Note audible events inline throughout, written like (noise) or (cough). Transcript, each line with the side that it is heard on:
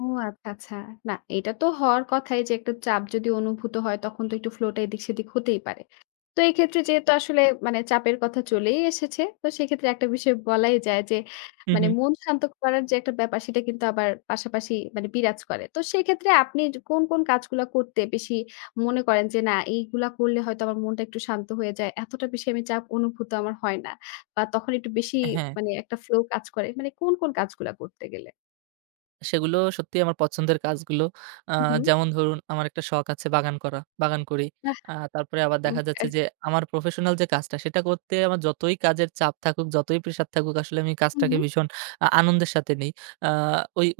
left: ও আচ্ছা, আচ্ছা না এটা তো হওয়ার কথাই যে একটা চাপ যদি অনুভূত হয় তখন তো একটু ফ্লোটা এদিক সেদিক হতেই পারে। তো এই ক্ষেত্রে যেহেতু আসলে মানে চাপের কথা চলেই এসেছে। তো সেক্ষেত্রে একটা বিষয় বলাই যায় যে
right: হুম,
left: মানে
right: হুম।
left: মন শান্ত করার যে একটা ব্যাপার সেটা কিন্তু আবার পাশাপাশি মানে বিরাজ করে। তো সেক্ষেত্রে আপনি কোন, কোন কাজগুলা করতে বেশি মনে করেন যে না এইগুলা করলে হয়তো আমার মনটা একটু শান্ত হয়ে যায় এতটা বেশি আমি চাপ অনুভূত আমার হয় না বা তখন একটু বেশি
right: হ্যাঁ।
left: মানে একটা ফ্লো কাজ করে মানে কোন কোন কাজগুলা করতে গেলে?
right: সেগুলো সত্যিই আমার পছন্দের কাজগুলো আ
left: হুম, হুম।
right: যেমন ধরুন আমার একটা শখ আছে বাগান করা বাগান করি।
left: বাহ,
right: আ তারপরে আবার দেখা
left: ওকে।
right: যাচ্ছে যে আমার প্রফেশনাল যে কাজটা সেটা করতে আমার যতই কাজের চাপ থাকুক, যতই প্রেসার থাকুক আসলে আমি কাজটাকে
left: হুম।
right: ভীষণ আ আনন্দের সাথে নেই। আ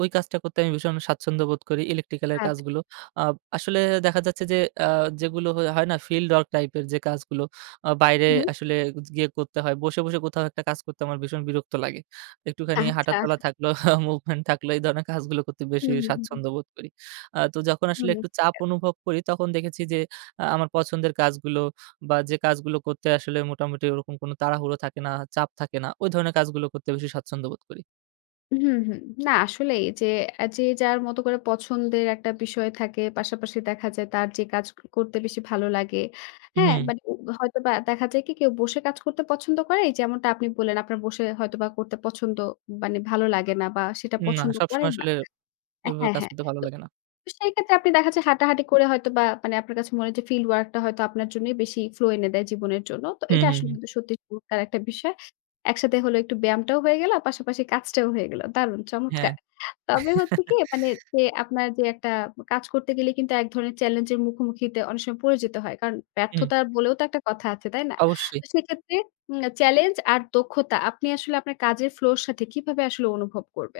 right: ওই কাজটা করতে আমি ভীষণ স্বাচ্ছন্দ্য বোধ করি electrical -এর
left: আচ্ছা।
right: কাজগুলো। আ আসলে দেখা যাচ্ছে যে আ যেগুলো হয় না field work type -এর যে কাজগুলো আ বাইরে
left: হুম।
right: আসলে গিয়ে করতে হয়। বসে, বসে কোথাও একটা কাজ করতে আমার ভীষণ বিরক্ত লাগে। একটুখানি হাঁটা
left: আচ্ছা।
right: চলা থাকলো (chuckles) movement থাকলো এই ধরনের কাজগুলো করতে
left: হুম,
right: বেশি
left: হুম, হুম, হুম।
right: স্বাচ্ছন্দ্য বোধ করি। আ তো যখন আসলে
left: হুম,
right: একটু
left: ঠিক
right: চাপ
left: আছে।
right: অনুভব করি তখন দেখেছি যে আ আমার পছন্দের কাজগুলো বা, যে কাজগুলো করতে আসলে মোটামুটি ওরকম কোন তাড়াহুড়ো থাকে না, চাপ থাকে না ওই ধরনের কাজগুলো করতে বেশি স্বাচ্ছন্দ্য বোধ করি।
left: হুম, হুম, না আসলেই যে, যে যার মতো করে পছন্দের একটা বিষয় থাকে, পাশাপাশি দেখা যায় তার যে কাজ করতে বেশি ভালো লাগে। হ্যাঁ,
right: হুম।
left: মানে হয়তোবা দেখা যায় কি কেউ বসে কাজ করতে পছন্দ করে যেমনটা আপনি বললেন আপনার বসে হয়তোবা করতে পছন্দ মানে ভালো লাগে না বা সেটা
right: না
left: পছন্দ
right: সবসময়
left: করেন না।
right: আসলে এভাবে
left: হ্যাঁ,
right: কাজ
left: হ্যাঁ,
right: করতে ভালো
left: তো
right: লাগে না।
left: সেই ক্ষেত্রে আপনি দেখা যায় হাঁটাহাঁটি করে হয়তো বা, মানে আপনার কাছে মনে হয় যে field work -টা হয়তো আপনার জন্যই বেশি ফ্লো এনে দেয় জীবনের জন্য। তো
right: হুম,
left: এটা
right: হুম,
left: আসলে
right: হুম।
left: কিন্তু সত্যি চমৎকার একটা বিষয়। একসাথে হলে একটু ব্যায়ামটাও হয়ে গেল, পাশাপাশি কাজটাও হয়ে গেল। দারুণ
right: হ্যাঁ।
left: চমৎকার তবে হচ্ছে কি মানে
right: (chuckles)
left: যে আপনার যে একটা কাজ করতে গেলে কিন্তু এক ধরনের চ্যালেঞ্জ এর মুখোমুখিতে অনেক সময় পড়ে যেত হয়। কারণ
right: হুম।
left: ব্যর্থতা বলেও তো একটা কথা আছে, তাই না?
right: অবশ্যই।
left: তো সেক্ষেত্রে উম challenge আর দক্ষতা আপনি আসলে আপনার কাজের ফ্লো এর সাথে কিভাবে আসলে অনুভব করবেন?